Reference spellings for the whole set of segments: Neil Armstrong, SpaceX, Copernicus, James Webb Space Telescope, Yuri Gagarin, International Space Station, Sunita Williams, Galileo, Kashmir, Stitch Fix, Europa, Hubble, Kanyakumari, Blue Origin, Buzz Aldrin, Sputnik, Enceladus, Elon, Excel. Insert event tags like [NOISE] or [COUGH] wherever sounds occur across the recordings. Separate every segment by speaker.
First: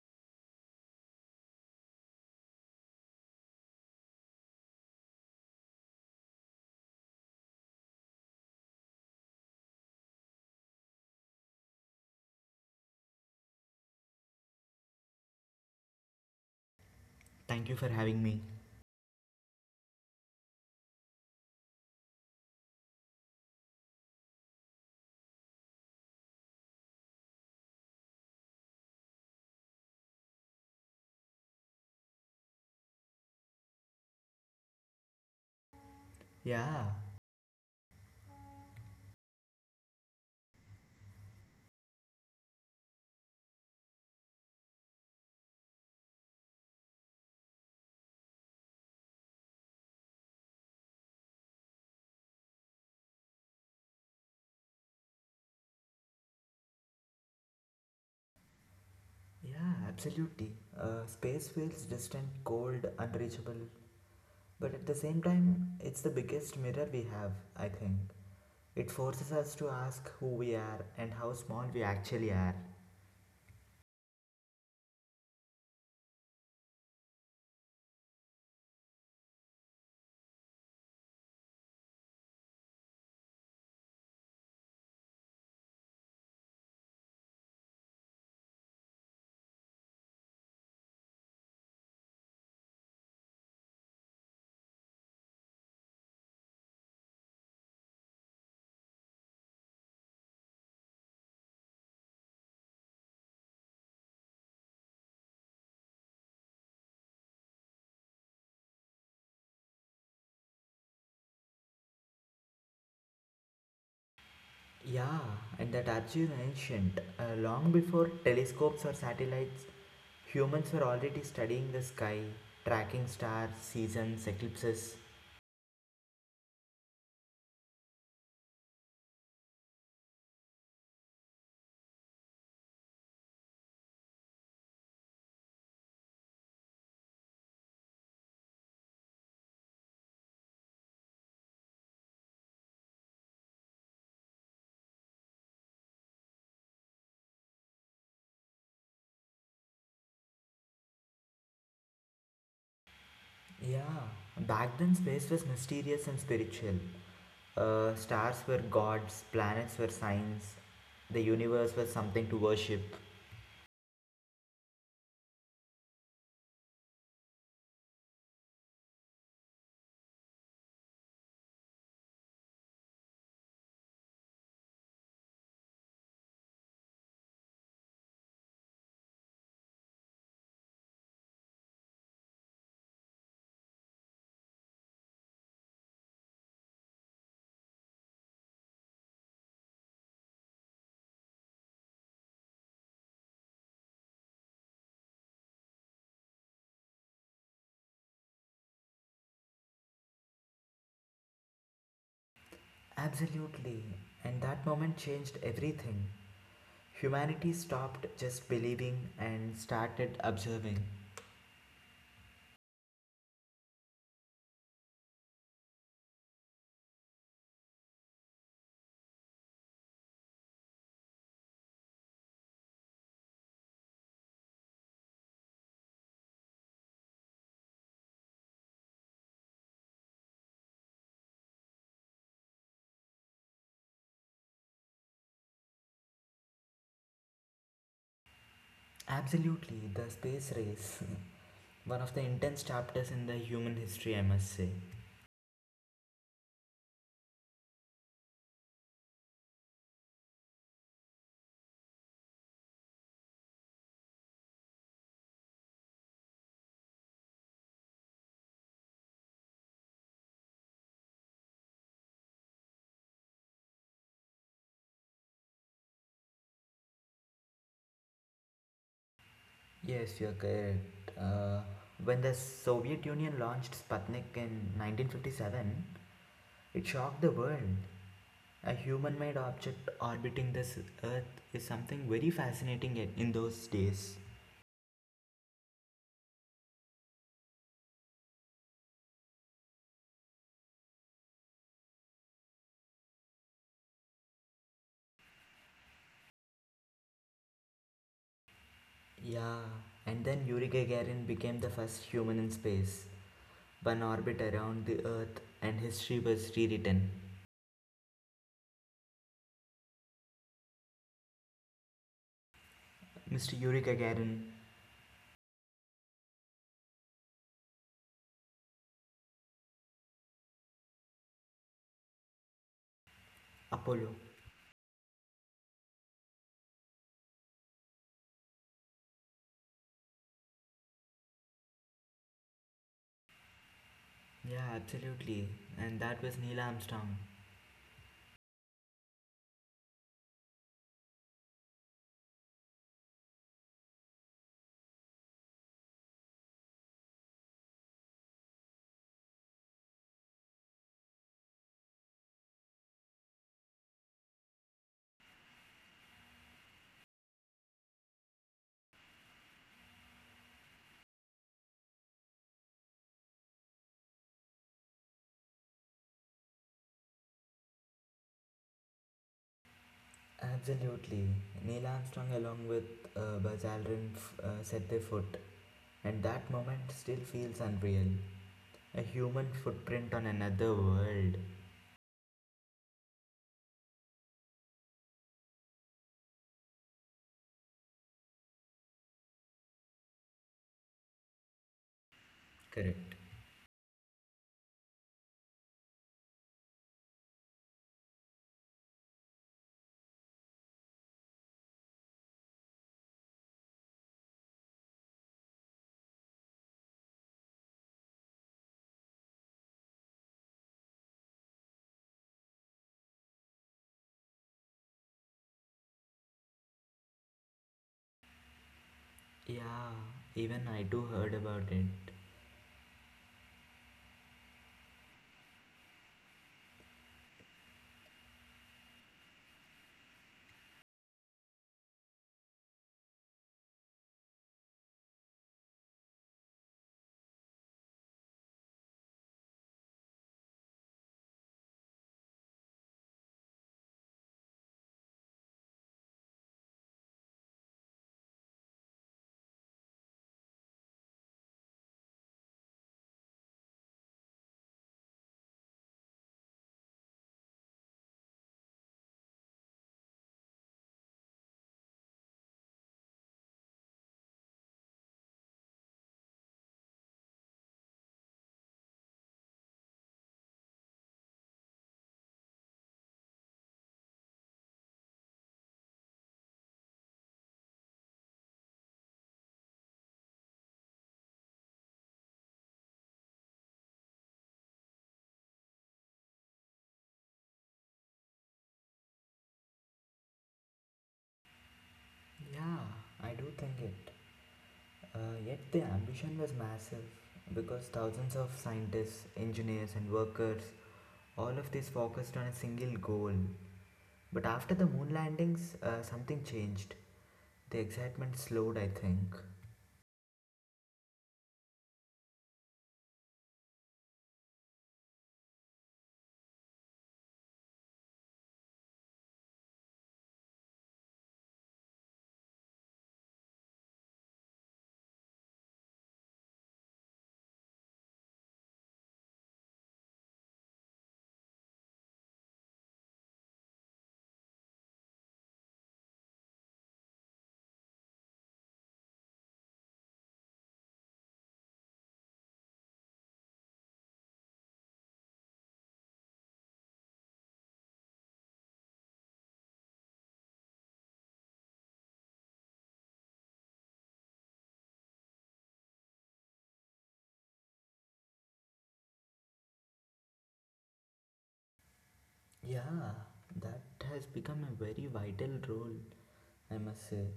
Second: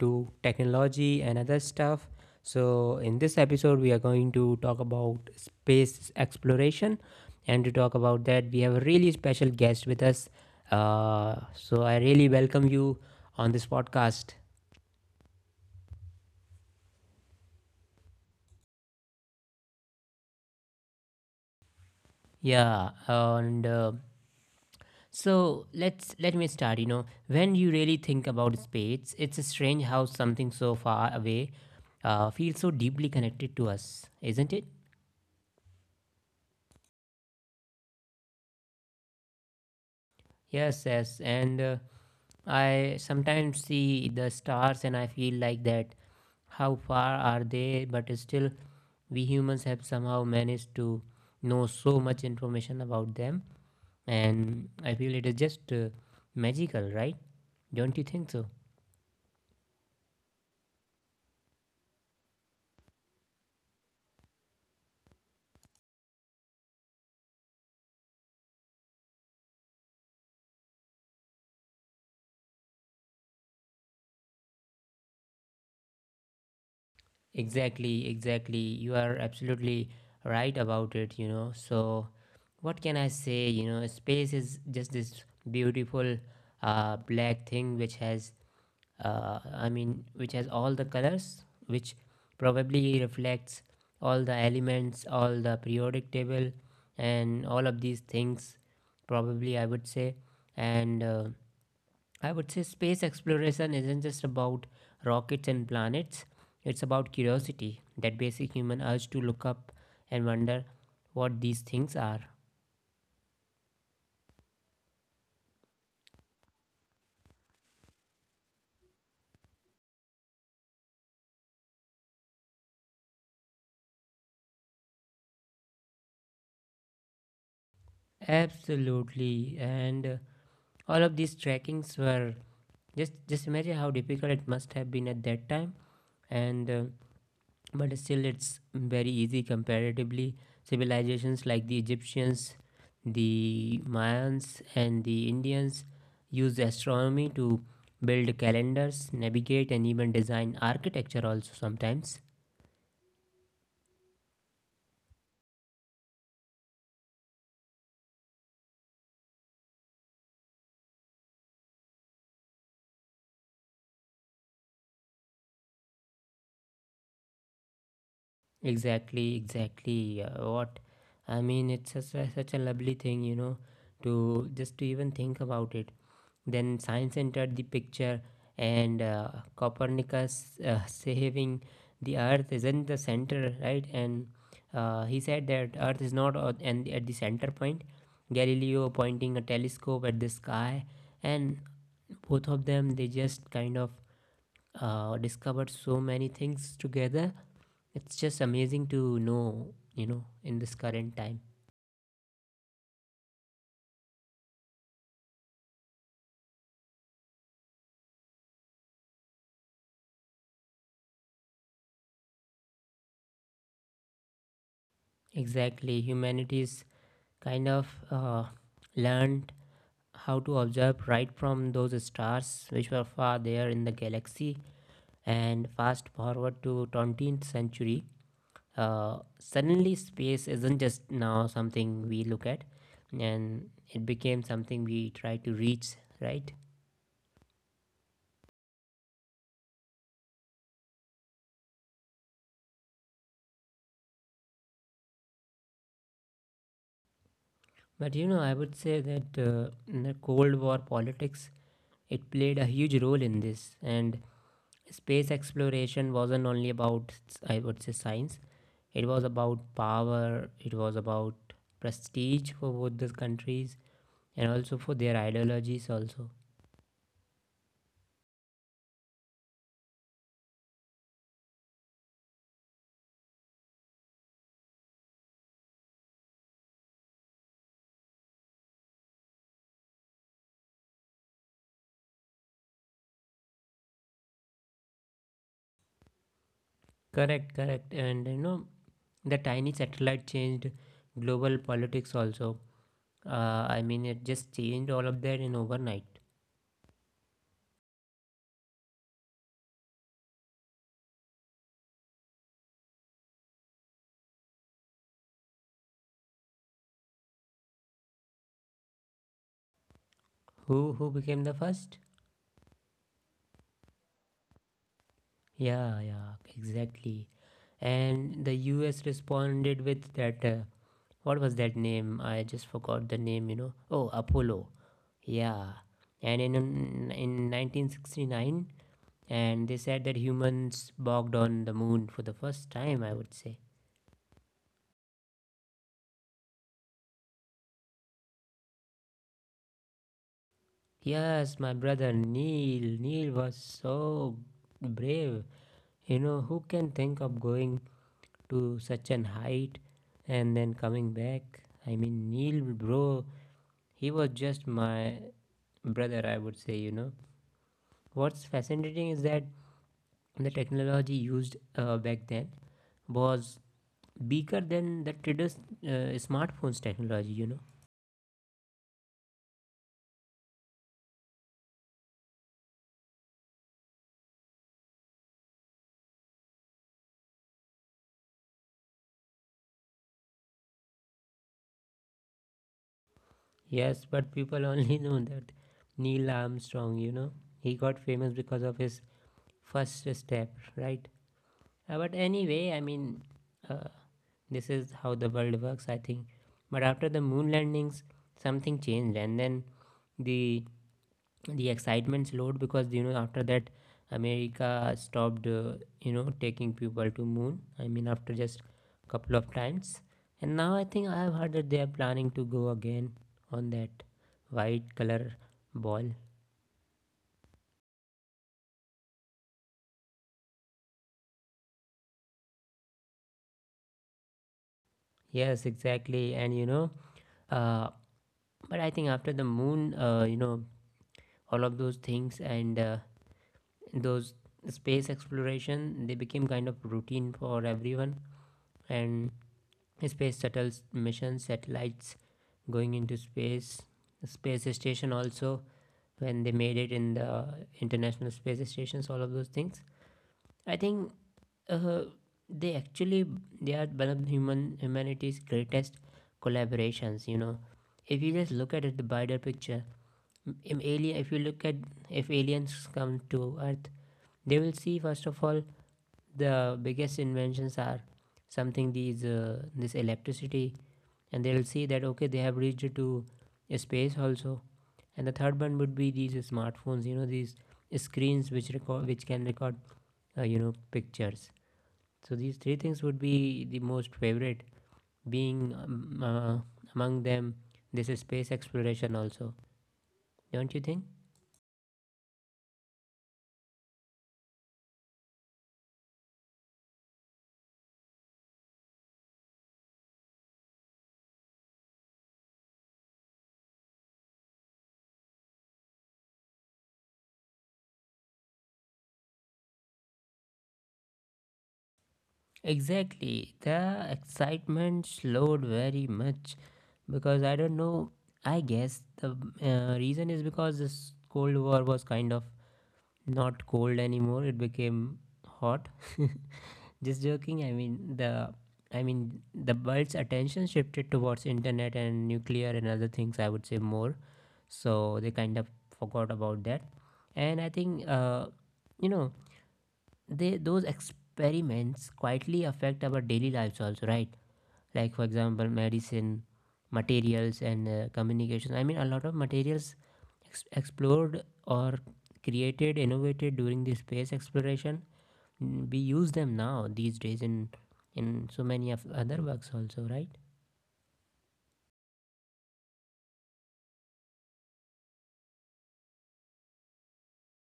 Speaker 1: to technology and other stuff. So, in this episode, we are going to talk about space exploration, and to talk about that, we have a really special guest with us. So, I really welcome you on this podcast.
Speaker 2: Thank you for having me.
Speaker 1: Yeah, and so let me start. You know, when you really think about space, it's strange how something so far away feels so deeply connected to us, isn't it?
Speaker 2: Yeah,
Speaker 1: Yes, yes. And I sometimes see the stars, and I feel like that. How far are they? But still, we humans have somehow managed to know so much information about them, and I feel it is just magical, right? Don't you think so?
Speaker 2: yeah, absolutely. Space feels distant, cold, unreachable, but at the same time, it's the biggest mirror we have, I think. It forces us to ask who we are and how small we actually are.
Speaker 1: Exactly, exactly. You are absolutely right about it, you know. So, what can I say? You know, space is just this beautiful black thing which has, I mean, which has all the colors, which probably reflects all the elements, all the periodic table, and all of these things, probably, I would say. And I would say space exploration isn't just about rockets and planets, it's about curiosity, that basic human urge to look up and wonder what these things are.
Speaker 2: Yeah, and that archive ancient. Long before telescopes or satellites, humans were already studying the sky, tracking stars, seasons, eclipses.
Speaker 1: Absolutely, and all of these trackings were just imagine how difficult it must have been at that time, and but still it's very easy comparatively. Civilizations like the egyptians, the mayans and the indians used astronomy to build calendars, navigate and even design architecture also sometimes.
Speaker 2: Yeah, back then space was mysterious and spiritual. Stars were gods, planets were signs, the universe was something to worship.
Speaker 1: Exactly, exactly. What I mean, it's such a lovely thing, you know, to just to even think about it. Then science entered the picture, and Copernicus saying the Earth is not the center, right? And he said that Earth is not at, and at the center point. Galileo pointing a telescope at the sky, and both of them they just kind of discovered so many things together. It's just amazing to know, you know, in this current time.
Speaker 2: Absolutely, and that moment changed everything. Humanity stopped just believing and started observing.
Speaker 1: Exactly, humanity's kind of learned how to observe, right from those stars which were far there in the galaxy, and fast forward to 20th century. Suddenly space isn't just now something we look at, and it became something we try to reach, right?
Speaker 2: Absolutely, the space race. [LAUGHS] One of the intense chapters in the human history, I must say.
Speaker 1: But you know, I would say that in the Cold War politics, it played a huge role in this, and space exploration wasn't only about, I would say, science. It was about power, it was about prestige for both these countries, and also for their ideologies also.
Speaker 2: Yes, you're correct. When the Soviet Union launched Sputnik in 1957, it shocked the world. A human made object orbiting this Earth is something very fascinating in those days.
Speaker 1: Correct, correct. And you know, the tiny satellite changed global politics also. I mean, it just changed all of that in overnight.
Speaker 2: Yeah, and then Yuri Gagarin became the first human in space. One orbit around the Earth, and history was rewritten.
Speaker 1: Who became the first?
Speaker 2: Mr. Yuri Gagarin,
Speaker 1: Yeah, yeah, exactly. And the U.S. responded with that. What was that name? I just forgot the name, you know. Oh,
Speaker 2: Apollo.
Speaker 1: Apollo. Yeah, and in 1969, and they said that humans walked on the moon for the first time, I would say.
Speaker 2: Yeah, absolutely. And that was Neil Armstrong.
Speaker 1: Yes, my brother Neil. Neil was so brave. You know, who can think of going to such an height and then coming back? I mean, Neil, bro, he was just my brother, I would say. You know, what's fascinating is that the technology used back then was bigger than the today's smartphones technology, you know.
Speaker 2: Absolutely. Neil Armstrong, along with Buzz Aldrin, set their foot, and that moment still feels unreal. A human footprint on another world.
Speaker 1: Yes, but people [LAUGHS] only know that Neil Armstrong, you know, he got famous because of his first step, right? But anyway, I mean,
Speaker 2: Correct.
Speaker 1: uh, this is how the world works, I think. But after the moon landings, something changed, and then the the excitement slowed, because you know, after that America stopped you know, taking people to moon, I mean, after just couple of times. And now I think I have heard that they are planning to go again on that white color ball.
Speaker 2: Yeah, even I too heard about it.
Speaker 1: Yes, exactly. And you know, uh, but I think after the moon, you know, all of those things, and those space exploration, they became kind of routine for everyone, and space shuttles, missions, satellites going into space, space station also, when they made it in the International Space Stations, all of those things, I think, uh, they actually, they are one of humanity's greatest collaborations, you know. If you just look at it, the wider picture, in alien, if you look at, if aliens come to earth, they will see, first of all, the biggest inventions are something, these this electricity, and they'll see that, okay, they have reached to space also, and the third one would be these smartphones, you know, these screens which record, which can record you know, pictures. So these three things would be the most favorite being among them, this space exploration also, don't you think?
Speaker 2: Yeah, I do think it. Uh, Yet the ambition was massive because thousands of scientists, engineers, and workers, all of this focused on a single goal. But after the moon landings, something changed. The excitement slowed, I think.
Speaker 1: Exactly. The excitement slowed very much because I don't know. I guess the reason is because this Cold War was kind of not cold anymore. It became hot. [LAUGHS] Just joking. I mean the world's attention shifted towards internet and nuclear and other things, I would say, more. So they kind of forgot about that. And I think you know, they, those experiments quietly affect our daily lives also, right? Like for example, medicine, materials and communication. I mean, a lot of materials explored or created, innovated during the space exploration. Mm, we use them now these days in so many of other works also, right?
Speaker 2: Yeah, that has become a very vital role, I must say.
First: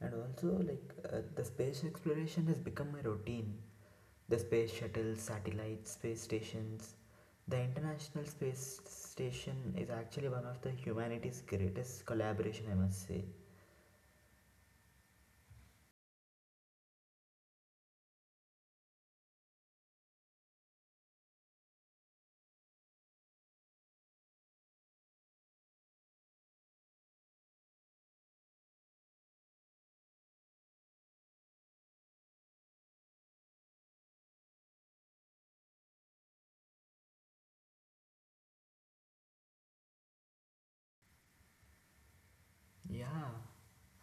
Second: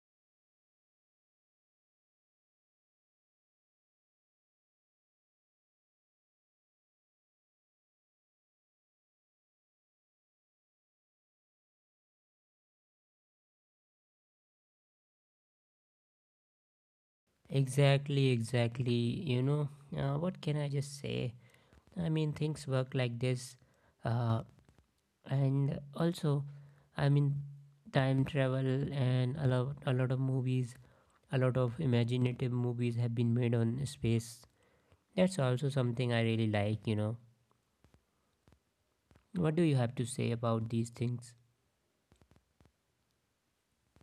Speaker 2: And also, like, the space exploration has become a routine. The space shuttle, satellites, space stations. The International Space Station is actually one of the humanity's greatest collaboration, I must say.
Speaker 1: Exactly, exactly, you know. What can I just say? I mean, things work like this. uh, and also, I mean, time travel and a lot of movies. A lot of imaginative movies have been made on space. That's also something I really like, you know. What do you have to say about these things?
Speaker 2: Yeah,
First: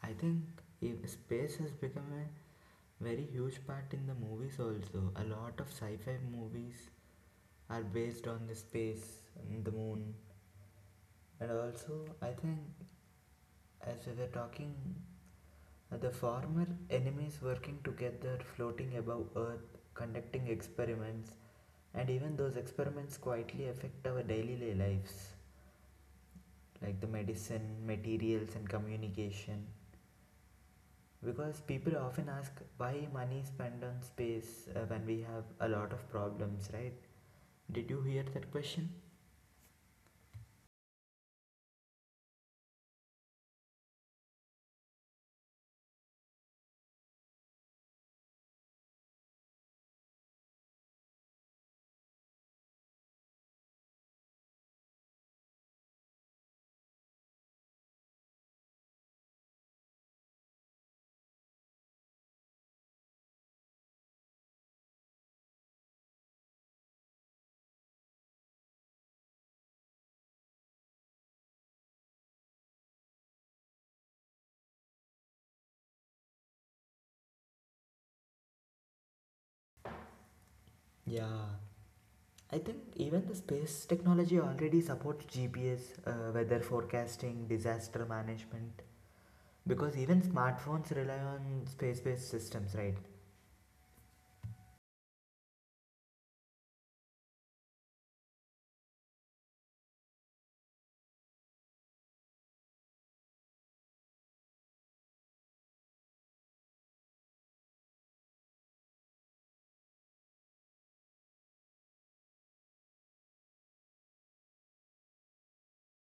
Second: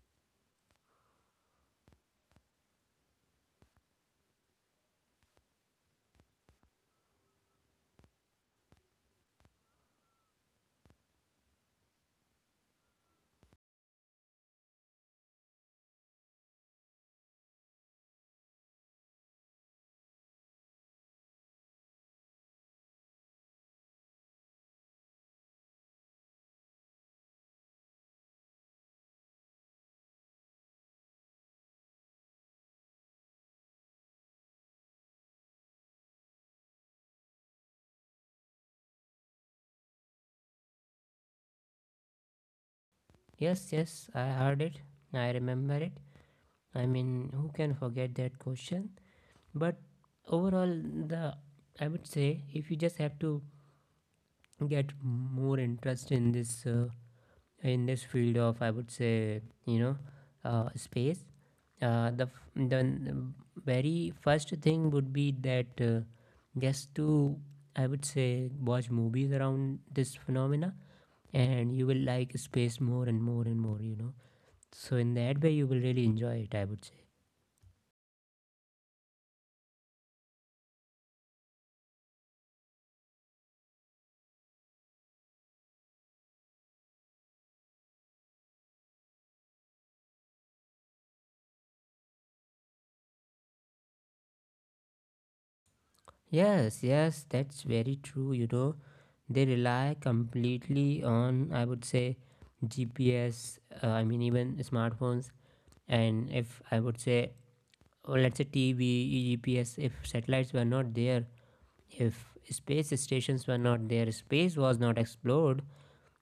Speaker 2: I think if space has become a very huge part in the movies also. A lot of sci-fi movies are based on the space and the moon. And also, I think as we were talking, the former enemies working together, floating above Earth, conducting experiments, and even those experiments quietly affect our daily lives, like the medicine, materials, and communication. Because people often ask why money is spent on space when we have a lot of problems, right? Did you hear that question?
Speaker 1: Yes, yes, I heard it. I remember it. I mean, who can forget that question? But overall, the I would say, if you just have to get more interest in this field of, I would say, you know, space. The very first thing would be that just to, I would say, watch movies around this phenomena, and you will like space more and more and more, you know. So in that way you will really enjoy it, I would say.
Speaker 2: Yeah, I think even the space technology already supports GPS, weather forecasting, disaster management, because even smartphones rely on space based systems, right?
Speaker 1: Yes, yes, that's very true, you know. They rely completely on, I would say, GPS. I mean, even smartphones, and if I would say, or let's say TV, GPS. If satellites were not there, if space stations were not there, space was not explored,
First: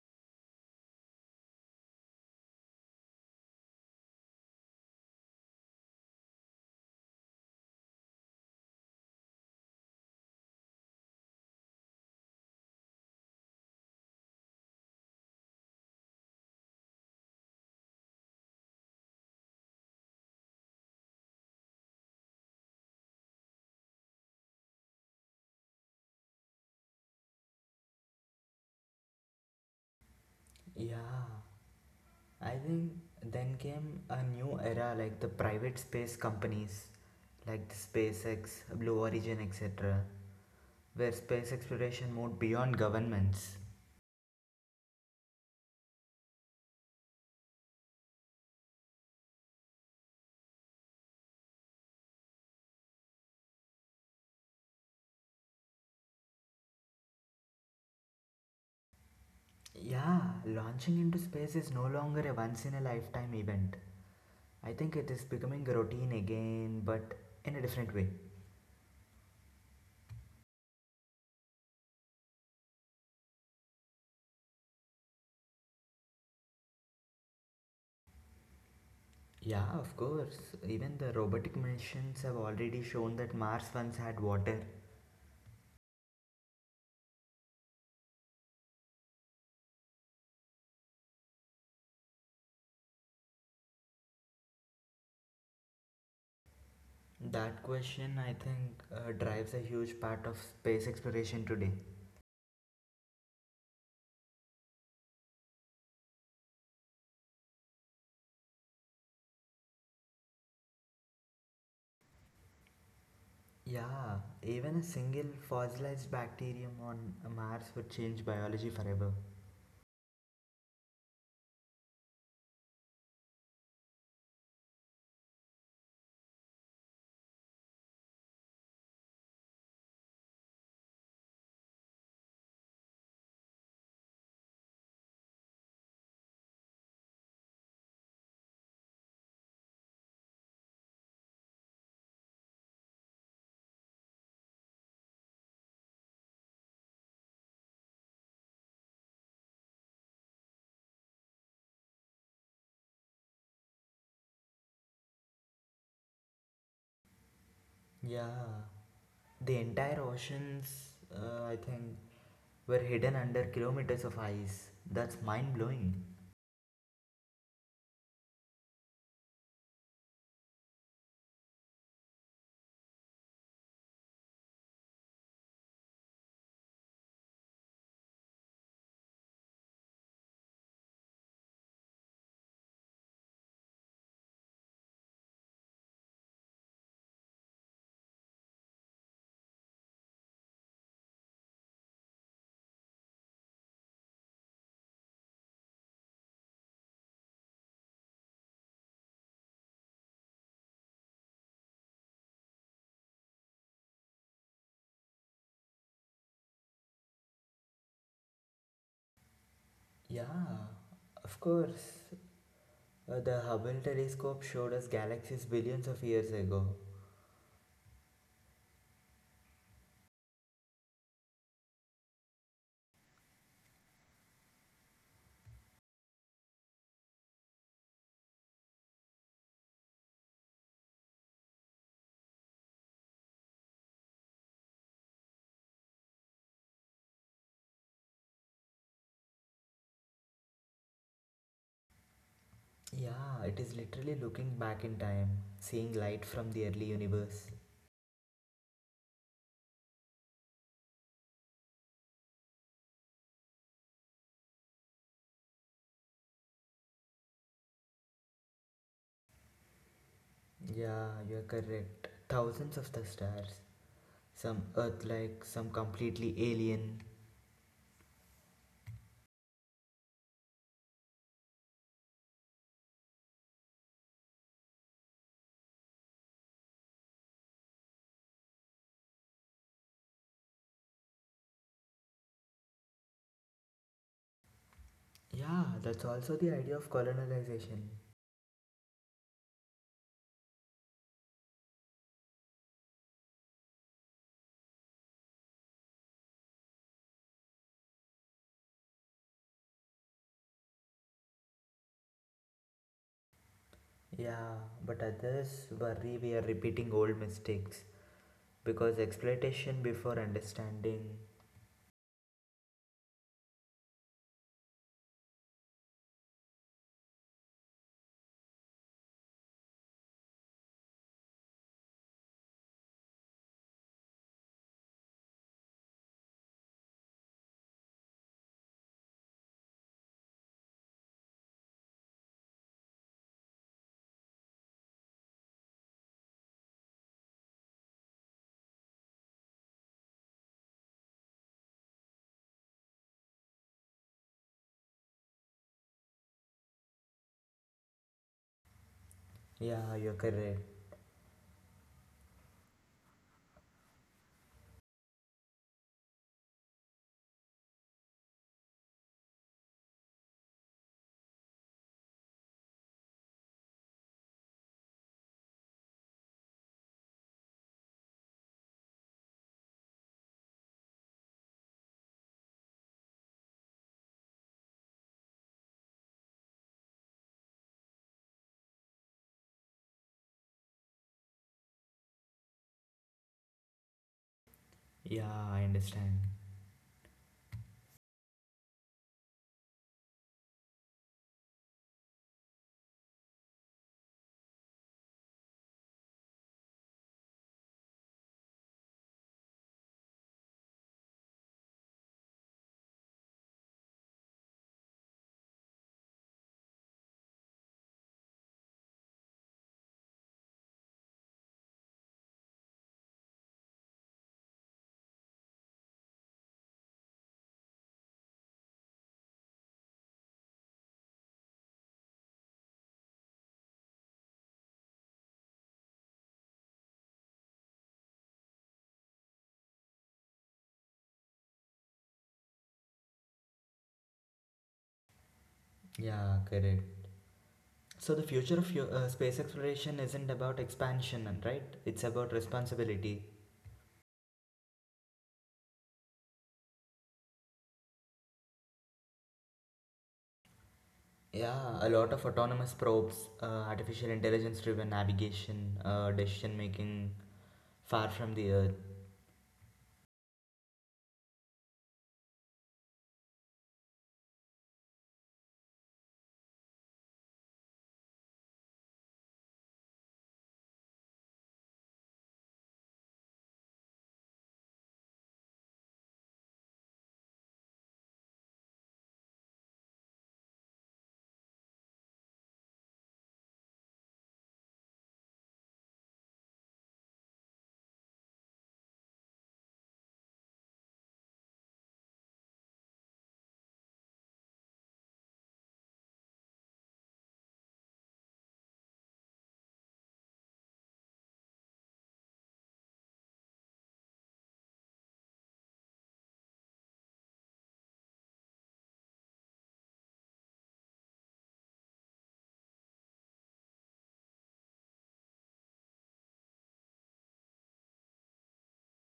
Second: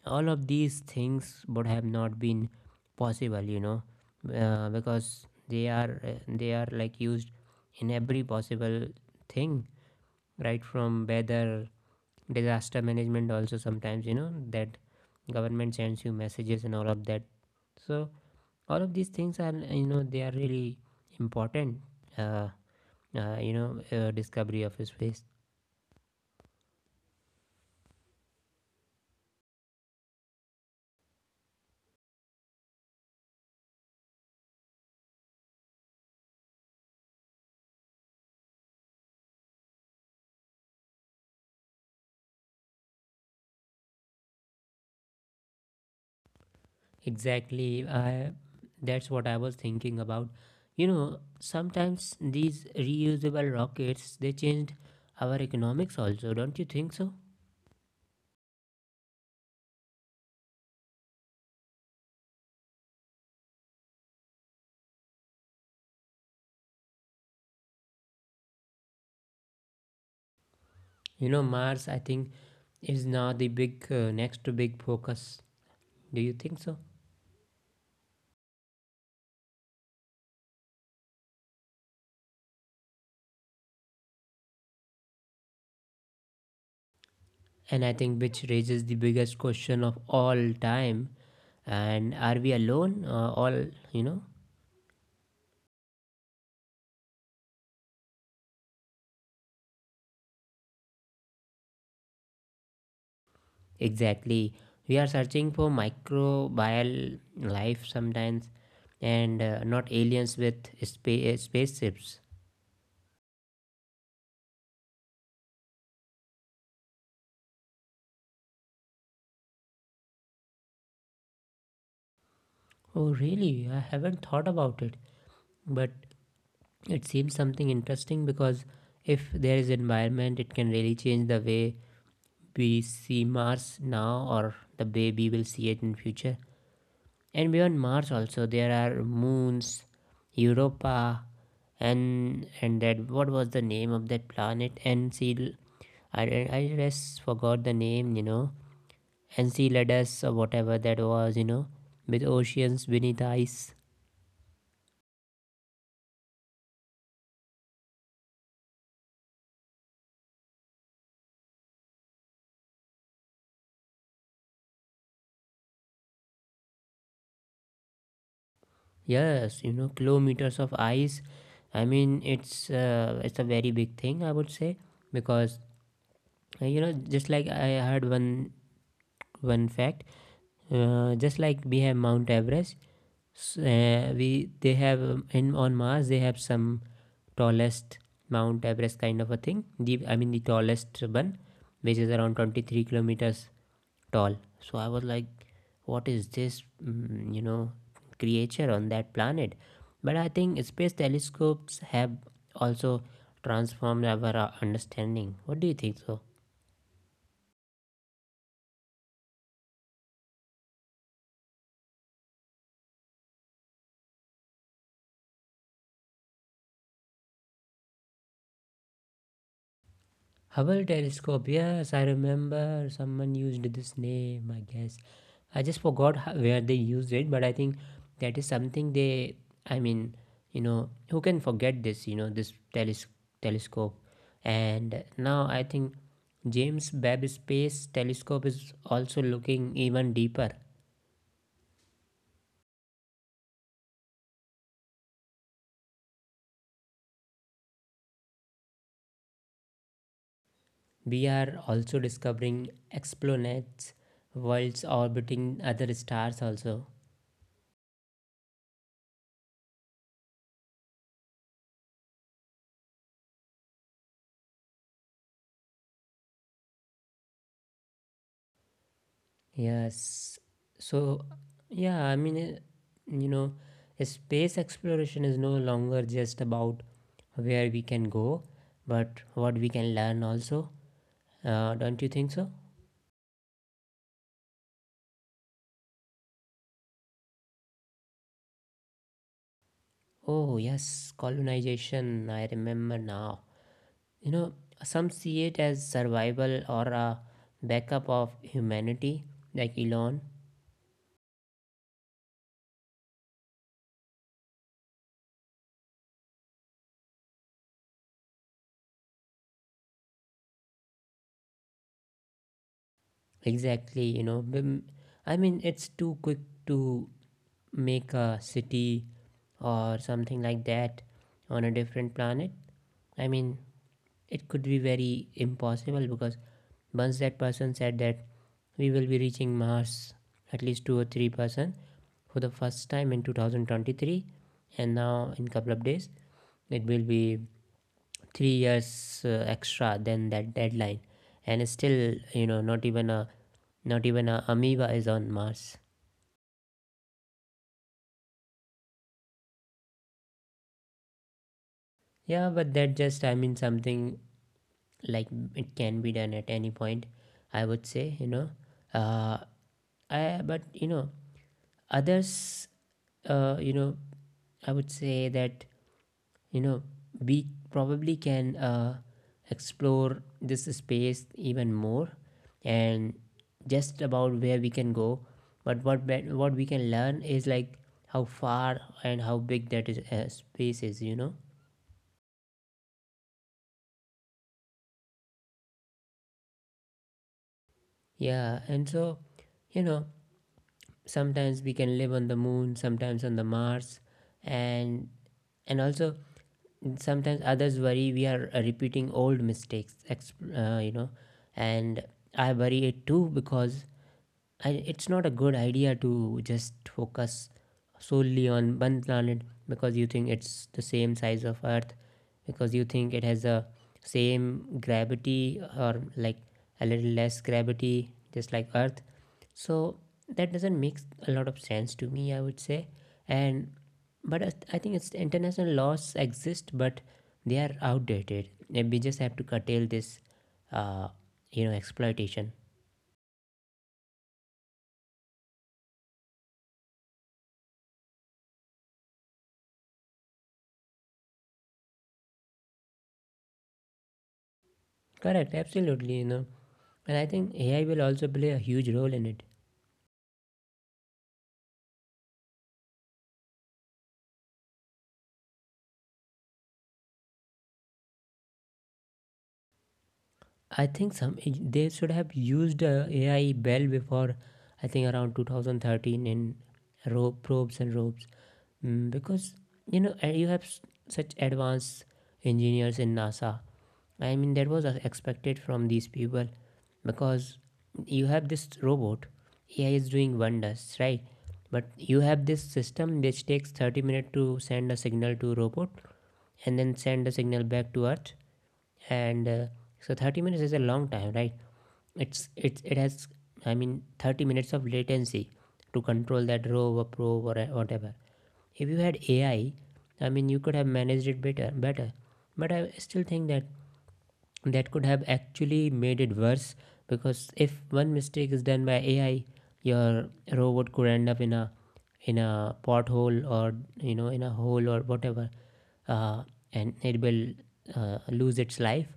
Speaker 1: all of these things would have not been possible, you know, because they are like used in every possible thing, right from weather, disaster management, also sometimes, you know, that government sends you messages and all of that. So all of these things are, you know, they are really important. Uh, you know, discovery of space.
Speaker 2: Yeah, I think then came a new era like the private space companies like the SpaceX, Blue Origin, etc., where space exploration moved beyond governments.
Speaker 1: Exactly. I That's what I was thinking about. You know, sometimes these reusable rockets, they changed our economics also, don't you think so?
Speaker 2: Yeah, launching into space is no longer a once in a lifetime event. I think it is becoming a routine again, but in a different way.
Speaker 1: You know, Mars, I think, is now the big next to big focus. Do you think so?
Speaker 2: Yeah, of course. Even the robotic missions have already shown that Mars once had water.
Speaker 1: And I think, which raises the biggest question of all time, and are we alone all, you know?
Speaker 2: That question, I think, drives a huge part of space exploration today.
Speaker 1: Exactly. We are searching for microbial life sometimes, and not aliens with spaceships.
Speaker 2: Yeah, even a single fossilized bacterium on Mars would change biology forever.
Speaker 1: Oh, really? I haven't thought about it, but it seems something interesting, because if there is environment, it can really change the way we see Mars now, or the way we will see it in future. And beyond Mars, also there are moons, Europa, and that, what was the name of that planet? And see, I I just forgot the name, you know, Enceladus or whatever that was, you know, with oceans beneath ice.
Speaker 2: Yeah, the entire oceans, I think, were hidden under kilometers of ice. That's mind blowing.
Speaker 1: Yes, you know, kilometers of ice. I mean, it's a very big thing, I would say, because you know, just like I heard one fact, just like we have Mount Everest, s- we they have in, on Mars they have some tallest Mount Everest kind of a thing. The I mean the tallest one, which is around 23 kilometers tall. So I was like, what is this you know, creature on that planet. But I think space telescopes have also transformed our understanding. What do you think so?
Speaker 2: Yeah, of course. The Hubble telescope showed us galaxies billions of years ago.
Speaker 1: Hubble telescope. Yes, I remember someone used this name, I guess. I just forgot where they used it, but I think that is something they, I mean, you know, who can forget this, you know, this telescope. And now I think James Webb Space Telescope is also looking even deeper.
Speaker 2: Yeah, it is literally looking back in time, seeing light from the early universe.
Speaker 1: We are also discovering exoplanets, worlds orbiting other stars also.
Speaker 2: Yeah, you're correct. Thousands of the stars, some Earth like, some completely alien.
Speaker 1: Yes. So, yeah, I mean, you know, space exploration is no longer just about where we can go, but what we can learn also. Don't you think so?
Speaker 2: Yeah, that's also the idea of colonization.
Speaker 1: Oh, yes, colonization, I remember now. You know, some see it as survival or a backup of humanity, like Elon.
Speaker 2: Yeah, but others worry we are repeating old mistakes because exploitation before understanding.
Speaker 1: Exactly. I mean, it's too quick to make a city or something like that on a different planet. I mean, it could be very impossible because once that person said that we will be reaching Mars, at least two or three person for the first time in 2023, and now in couple of days it will be 3 years extra than that deadline. And still, not even a amoeba is on Mars.
Speaker 2: Yeah, you're correct.
Speaker 1: Yeah, but that just, I mean, something like, it can be done at any point, I would say. Uh I But others, uh you know I would say that, you know we probably can explore this space even more. And just about where we can go, but what we can learn is like how far and how big that is space is,
Speaker 2: Yeah, I understand.
Speaker 1: yeah. And so, you know sometimes we can live on the moon, sometimes on the Mars. And and also, sometimes others worry we are repeating old mistakes. And I worry it too because it's not a good idea to just focus solely on one planet, because you think it's the same size of Earth, because you think it has the same gravity, or like a little less gravity, just like Earth. So that doesn't make a lot of sense to me, I would say. And but I think it's international laws exist, but they are outdated, and we just have to curtail this uh, exploitation.
Speaker 2: Yeah, correct. So the future of your, space exploration isn't about expansion, and right? It's about responsibility.
Speaker 1: Correct, absolutely. And I think AI will also play a huge role in it.
Speaker 2: Yeah, a lot of autonomous probes, artificial intelligence-driven navigation, decision making far from the Earth.
Speaker 1: I think some they should have used AI well before, I think around 2013, in rope probes and ropes. Because and you have such advanced engineers in NASA. I mean, that was expected from these people, because you have this robot. AI is doing wonders, right? But you have this system which takes 30 minutes to send a signal to robot, and then send the signal back to Earth. And so 30 minutes is a long time, right? It has, I mean, 30 minutes of latency to control that rover probe, or whatever. If you had AI, I mean, you could have managed it better. But I still think that could have actually made it worse, because if one mistake is done by AI, your robot could end up in a, in a pothole, or in a hole or whatever. uh, and it will lose its life.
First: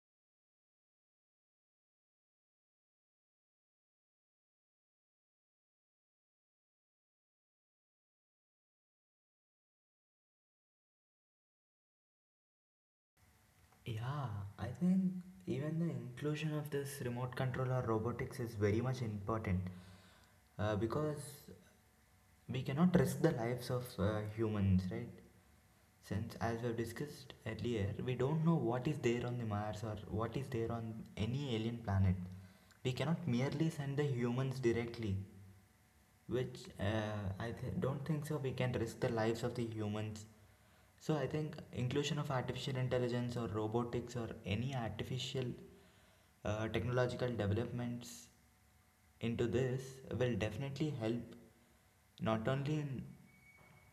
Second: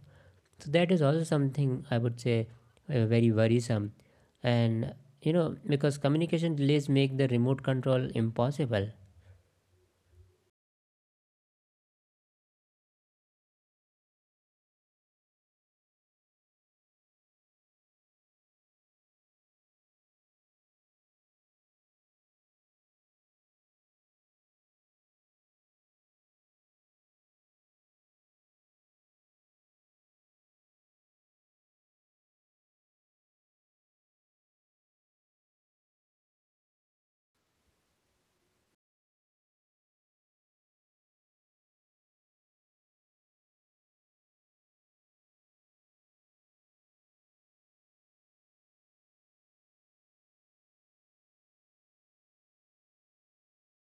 Speaker 1: So that is also something, I would say, very worrisome. And you know Because communication delays make the remote control impossible.
Speaker 2: Yeah, I think even the inclusion of this remote control or robotics is very much important because we cannot risk the lives of humans, right? Since, as we've discussed earlier, we don't know what is there on the Mars or what is there on any alien planet. We cannot merely send the humans directly, which don't think so. We can risk the lives of the humans. So I think inclusion of artificial intelligence or robotics or any artificial technological developments into this will definitely help not only in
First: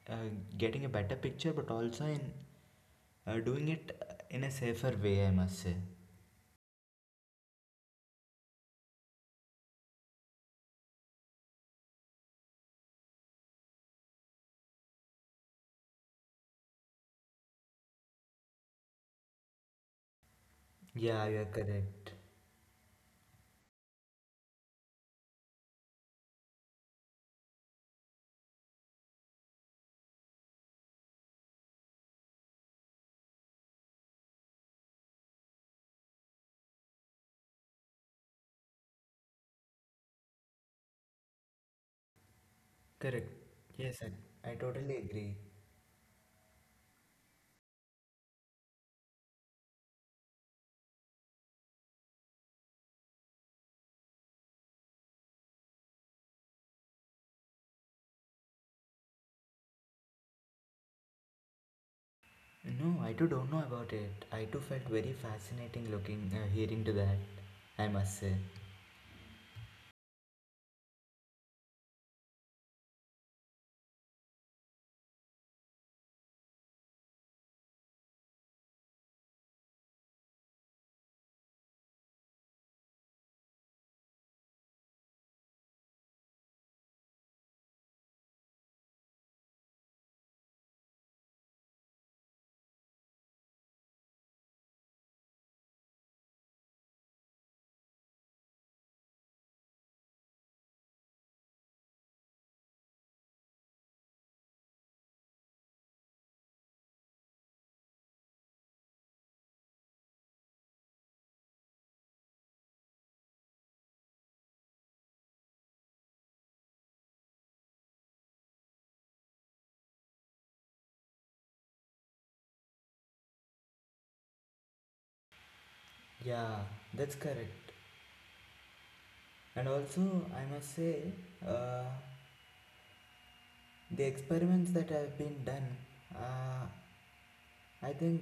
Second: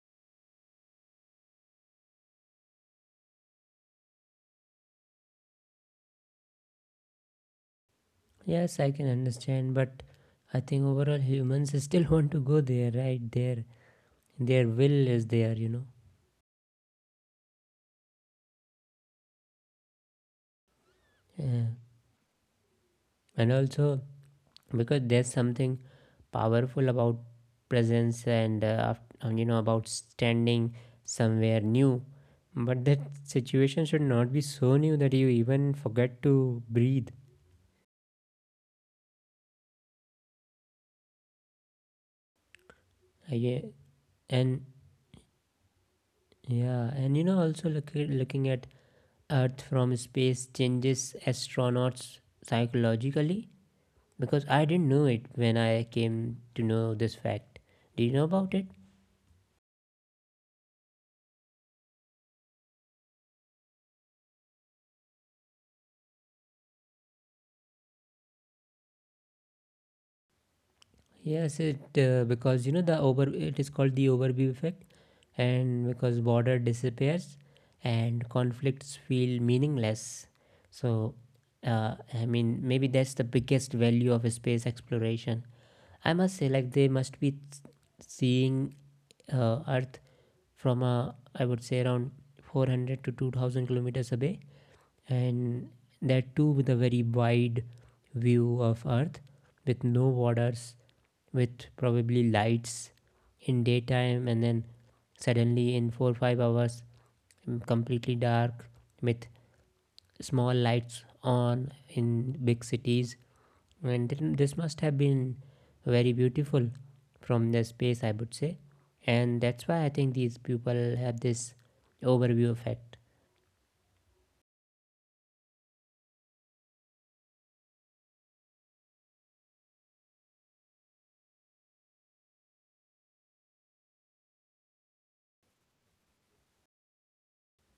Speaker 2: uh, getting a better picture, but also in doing it in a safer way, I must say.
Speaker 1: Yes, I can understand, but I think overall humans [LAUGHS] still want to go there, right? Their will is there.
Speaker 2: Yeah, you are
Speaker 1: Yeah.
Speaker 2: correct.
Speaker 1: And also, because there's something powerful about presence, and about standing somewhere new. But that situation should not be so new that you even forget to breathe.
Speaker 2: Correct.
Speaker 1: I
Speaker 2: Yes,
Speaker 1: ge-
Speaker 2: I totally
Speaker 1: and
Speaker 2: agree.
Speaker 1: yeah, and also, looking at Earth from space changes astronauts psychologically. Because I didn't know it when I came to know this fact. Do you know about it?
Speaker 2: No, I too don't know about it. I too felt very fascinating looking, hearing to that, I must say.
Speaker 1: Yes, it because the over it is called the overview effect. And because border disappears and conflicts feel meaningless. So I mean, maybe that's the biggest value of space exploration, I must say. Like they must be seeing Earth from, a I would say, around 400 to 2000 kilometers away. And that too with a very wide view of Earth, with no waters, with probably lights in daytime. And then, suddenly, in 4 to 5 hours, completely dark with small lights on in big cities. And this must have been very beautiful from the space, I would say. And that's why I think these people have this overview effect.
Speaker 2: Yeah, that's correct. And also, I must say, uh, the experiments that have been done, uh, I think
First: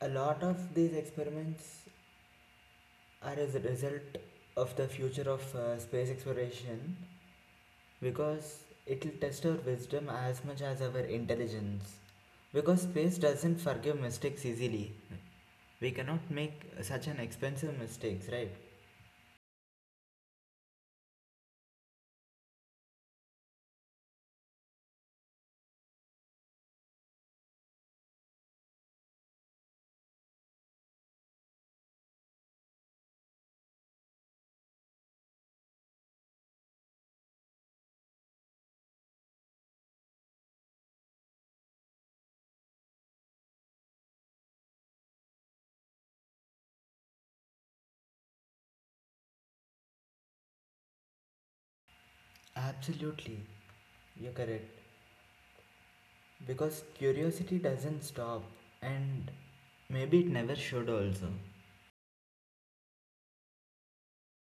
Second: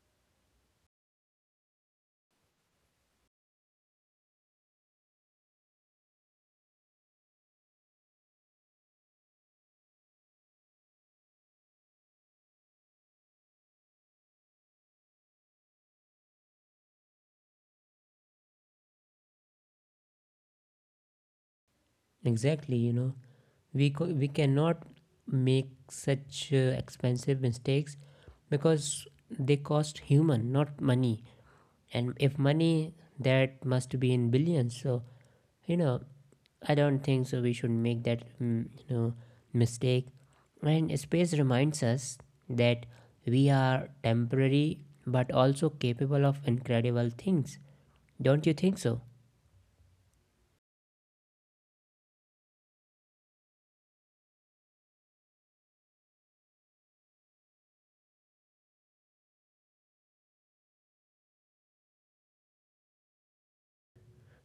Speaker 2: a lot of these experiments are as a result of the future of space exploration because it'll test our wisdom as much as our intelligence. Because space doesn't forgive mistakes easily. We cannot make such an expensive mistakes, right?
Speaker 1: Exactly, we cannot make such expensive mistakes, because they cost human, not money. And if money, that must be in billions. So, you know, I don't think so. We should make that mistake. And space reminds us that we are temporary, but also capable of incredible things. Don't you think so?
Speaker 2: Absolutely, you're correct. Because curiosity doesn't stop and maybe it never should also.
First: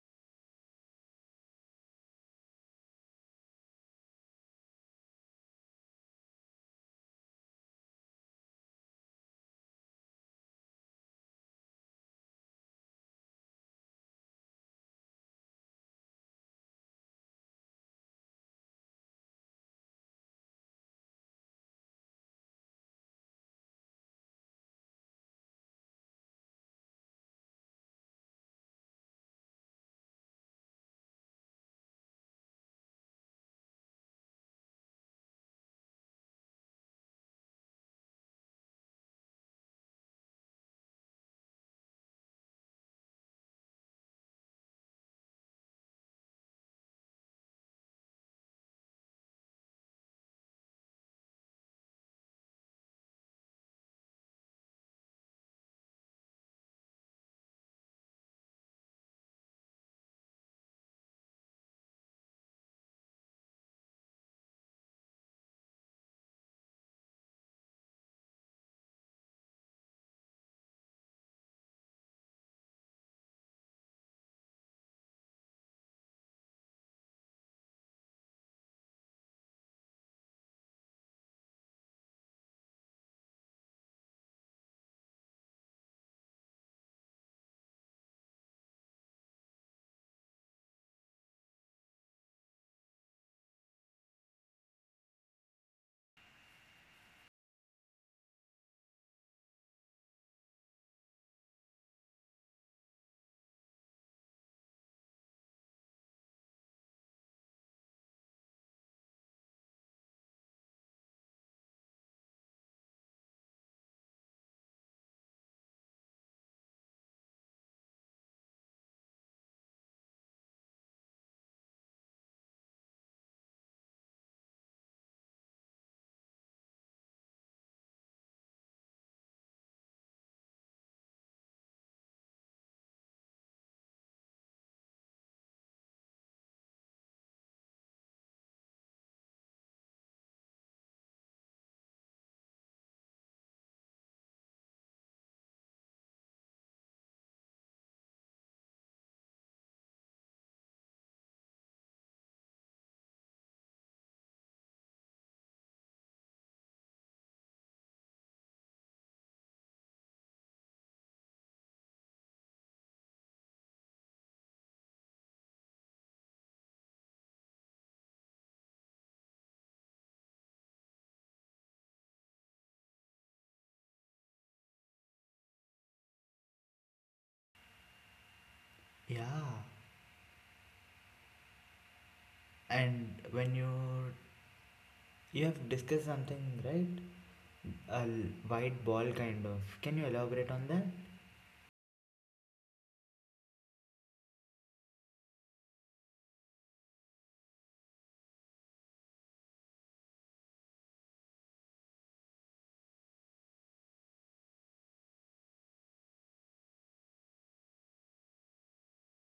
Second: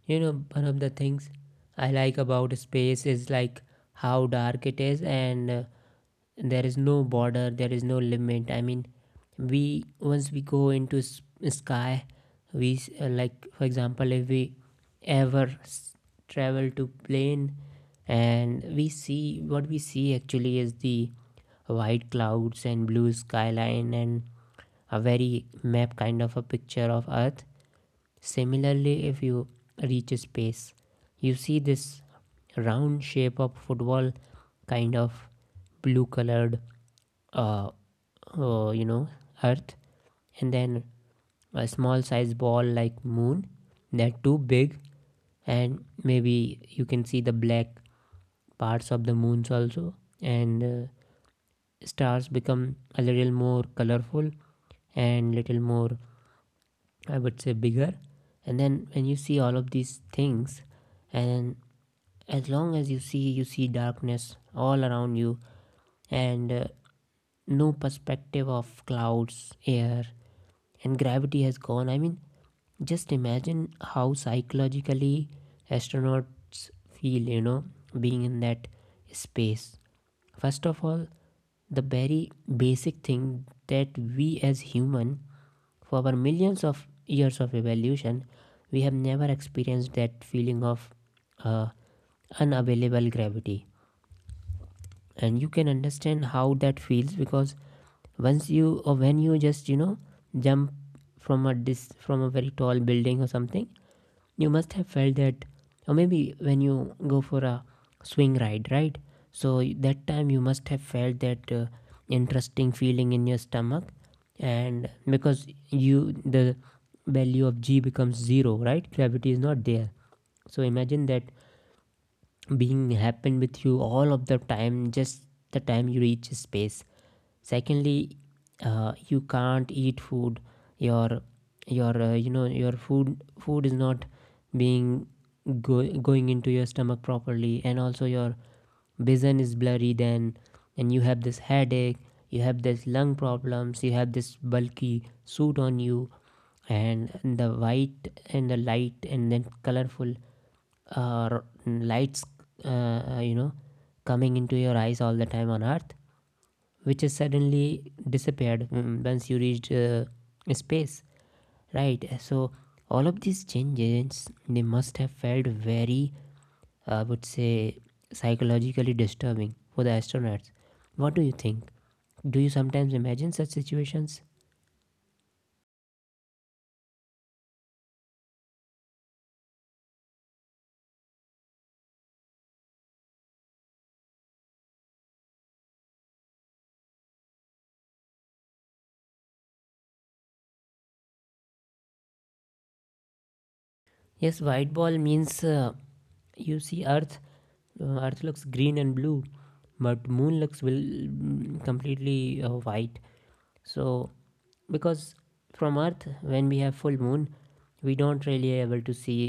Speaker 1: You know, one of the things I like about space is, like, how dark it is. And there is no border, there is no limit. I mean, we once we go into sky, like for example, if we ever s- travel to plane, and we see what we see actually is the white clouds and blue skyline, and a very map kind of a picture of Earth. Similarly, if you reach space, you see this round shape of football, kind of blue colored, uh, uh, you know, Earth, and then a small size ball like moon. They're too big, and maybe you can see the black parts of the moons also. And stars become a little more colorful, and little more, I would say, bigger. And then when you see all of these things, and as long as you see darkness all around you, and no perspective of clouds, air, and gravity has gone. I mean, just imagine how psychologically astronauts feel, being in that space. First of all, the very basic thing that we, as human, for our millions of years of evolution, we have never experienced that feeling of uh, unavailable gravity. And you can understand how that feels, because once you, or when you just, jump from a dis from a very tall building or something, you must have felt that. Or maybe when you go for a swing ride, right? So that time you must have felt that interesting feeling in your stomach. And because you the value of g becomes zero, right? Gravity is not there. So imagine that being happen with you all of the time, just the time you reach space. Secondly, you can't eat food. Your your uh, you know your food food is not being going into your stomach properly. And also your vision is blurry then, and you have this headache, you have this lung problems, you have this bulky suit on you. And the white and the light and then colorful uh, lights, uh, uh, you know coming into your eyes all the time on Earth, which is suddenly disappeared, once you reached space, right? So all of these changes, they must have felt very, I would say, psychologically disturbing for the astronauts. What do you think? Do you sometimes imagine such situations?
Speaker 2: Yeah, and when you have discussed something, right? A white ball kind of. Can you elaborate on that?
Speaker 1: Yes, white ball means, you see Earth. Earth looks green and blue, but moon looks, completely white. So because from Earth, when we have full moon, we don't really able to see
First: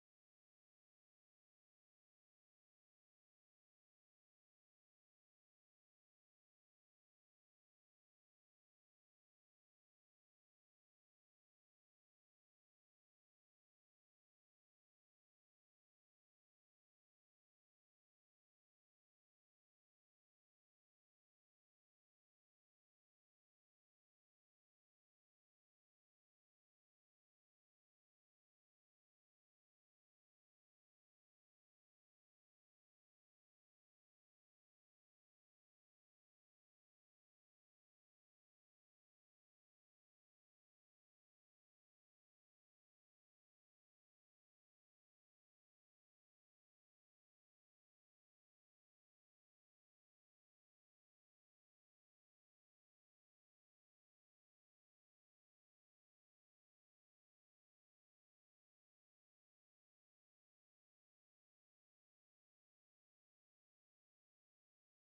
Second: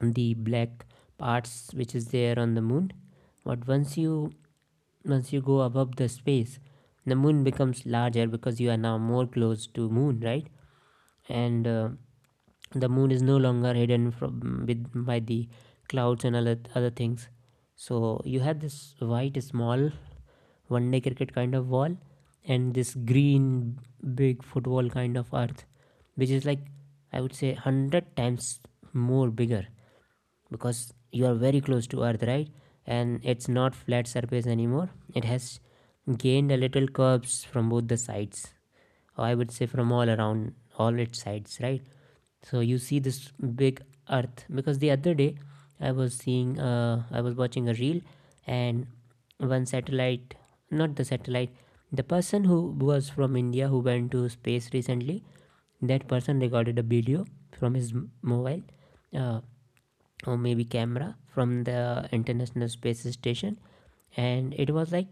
Speaker 1: the black parts which is there on the moon. But once you go above the space, the moon becomes larger, because you are now more close to moon, right? And the moon is no longer hidden from, with by the clouds and other things. So you had this white small one day cricket kind of wall, and this green big football kind of Earth, which is, like, I would say, 100 times more bigger, because you are very close to Earth, right? And it's not flat surface anymore, it has gained a little curves from both the sides, or I would say from all around all its sides, right? So you see this big Earth. Because the other day, I was watching a reel. And one satellite not the satellite, the person who was from India who went to space recently, that person recorded a video from his mobile, uh, or maybe camera, from the International Space Station. And it was like,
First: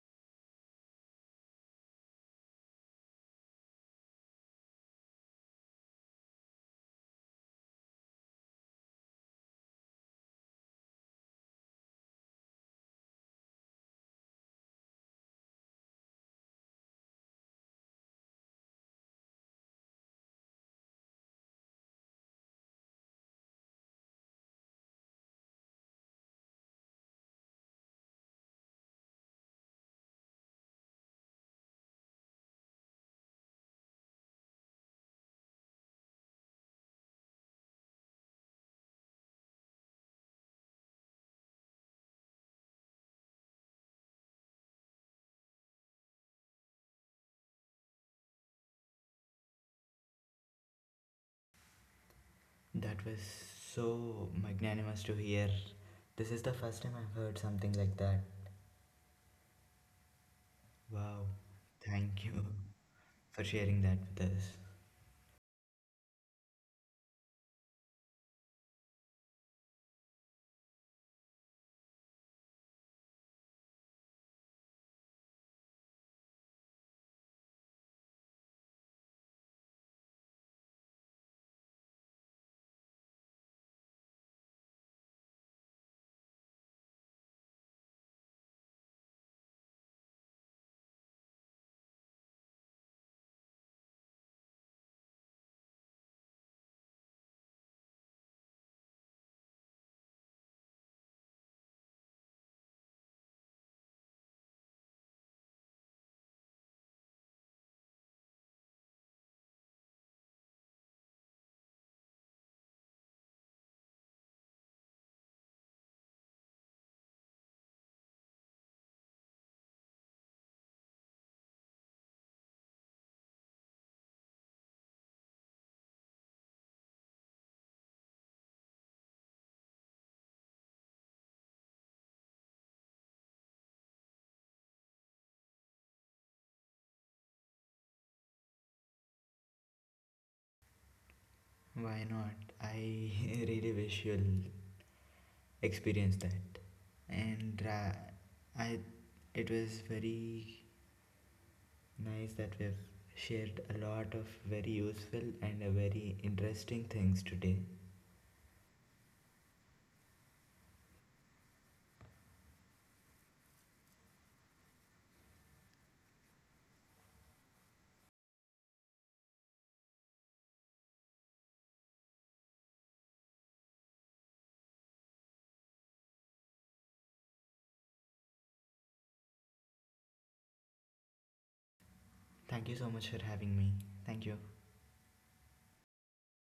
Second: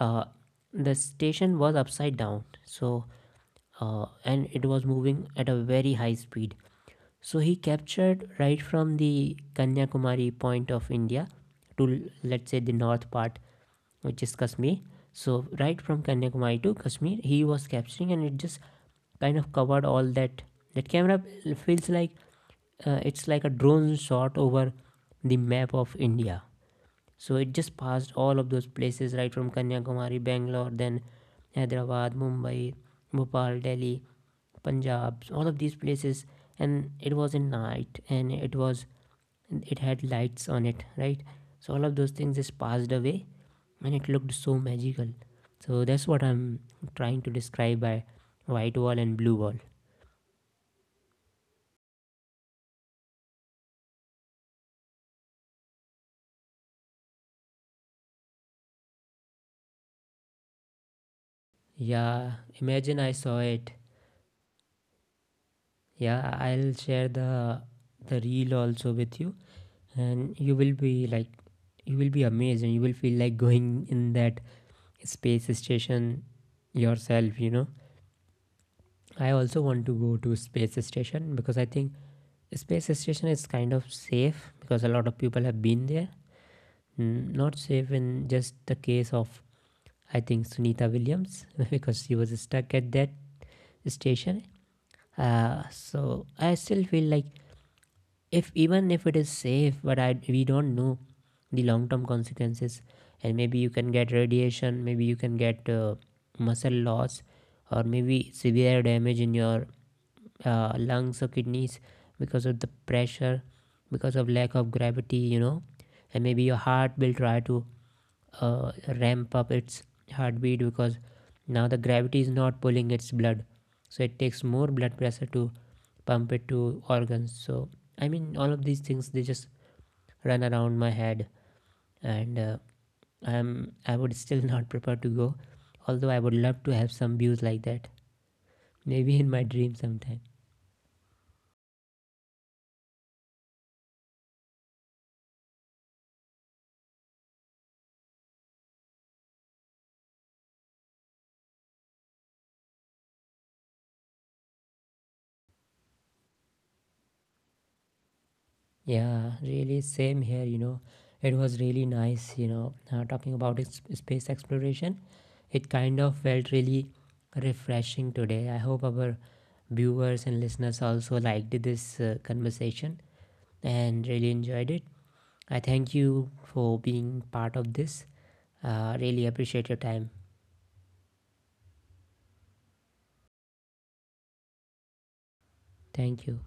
Speaker 1: uh, the station was upside down. So and it was moving at a very high speed, so he captured right from the Kanyakumari point of India to, let's say, the north part, which is Kashmir. So right from Kanyakumari to Kashmir, he was capturing, and it just kind of covered all that. That camera feels like, it's like a drone shot over the map of India. So it just passed all of those places, right from Kanyakumari, Bangalore, then Hyderabad, Mumbai, Bhopal, Delhi, Punjab, all of these places, and it was in night, and it had lights on it, right? So all of those things just passed away, and it looked so magical. So that's what I'm trying to describe by white wall and blue wall.
Speaker 2: That was so magnanimous to hear. This is the first time I've heard something like that. Wow. Thank
Speaker 1: Yeah,
Speaker 2: you
Speaker 1: imagine I saw
Speaker 2: for
Speaker 1: it.
Speaker 2: sharing that with us.
Speaker 1: Yeah, I'll share the reel also with you, and you will be amazed, and you will feel like going in that space station yourself, I also want to go to space station, because I think space station is kind of safe, because a lot of people have been there. Not safe in just the case of, I think, Sunita Williams [LAUGHS] because she was stuck at that station. So I still feel like, if even if it is safe, but I we don't know the long term consequences. And maybe you can get radiation, maybe you can get muscle loss, or maybe severe damage in your lungs or kidneys because of the pressure, because of lack of gravity, you know. And maybe your heart will try to uh, ramp up its heartbeat, because now the gravity is not pulling its blood, so it takes more blood pressure to pump it to organs. So I mean, all of these things, they just run around my head. And i'm I would still [LAUGHS] not prepare to go, although I would love to have some views like that, maybe in my dream sometime.
Speaker 2: Why not? I [LAUGHS] really wish you'll experience that. And I, it was very nice that we've shared a lot of very useful and very interesting things today.
Speaker 1: Yeah, really same here, it was really nice, talking about space exploration. It kind of felt really refreshing today. I hope our viewers and listeners also liked this conversation, and really enjoyed it. I thank you for being part of this. Really appreciate your time.
Speaker 2: Thank you so much for having me. Thank you.
Speaker 1: Thank you.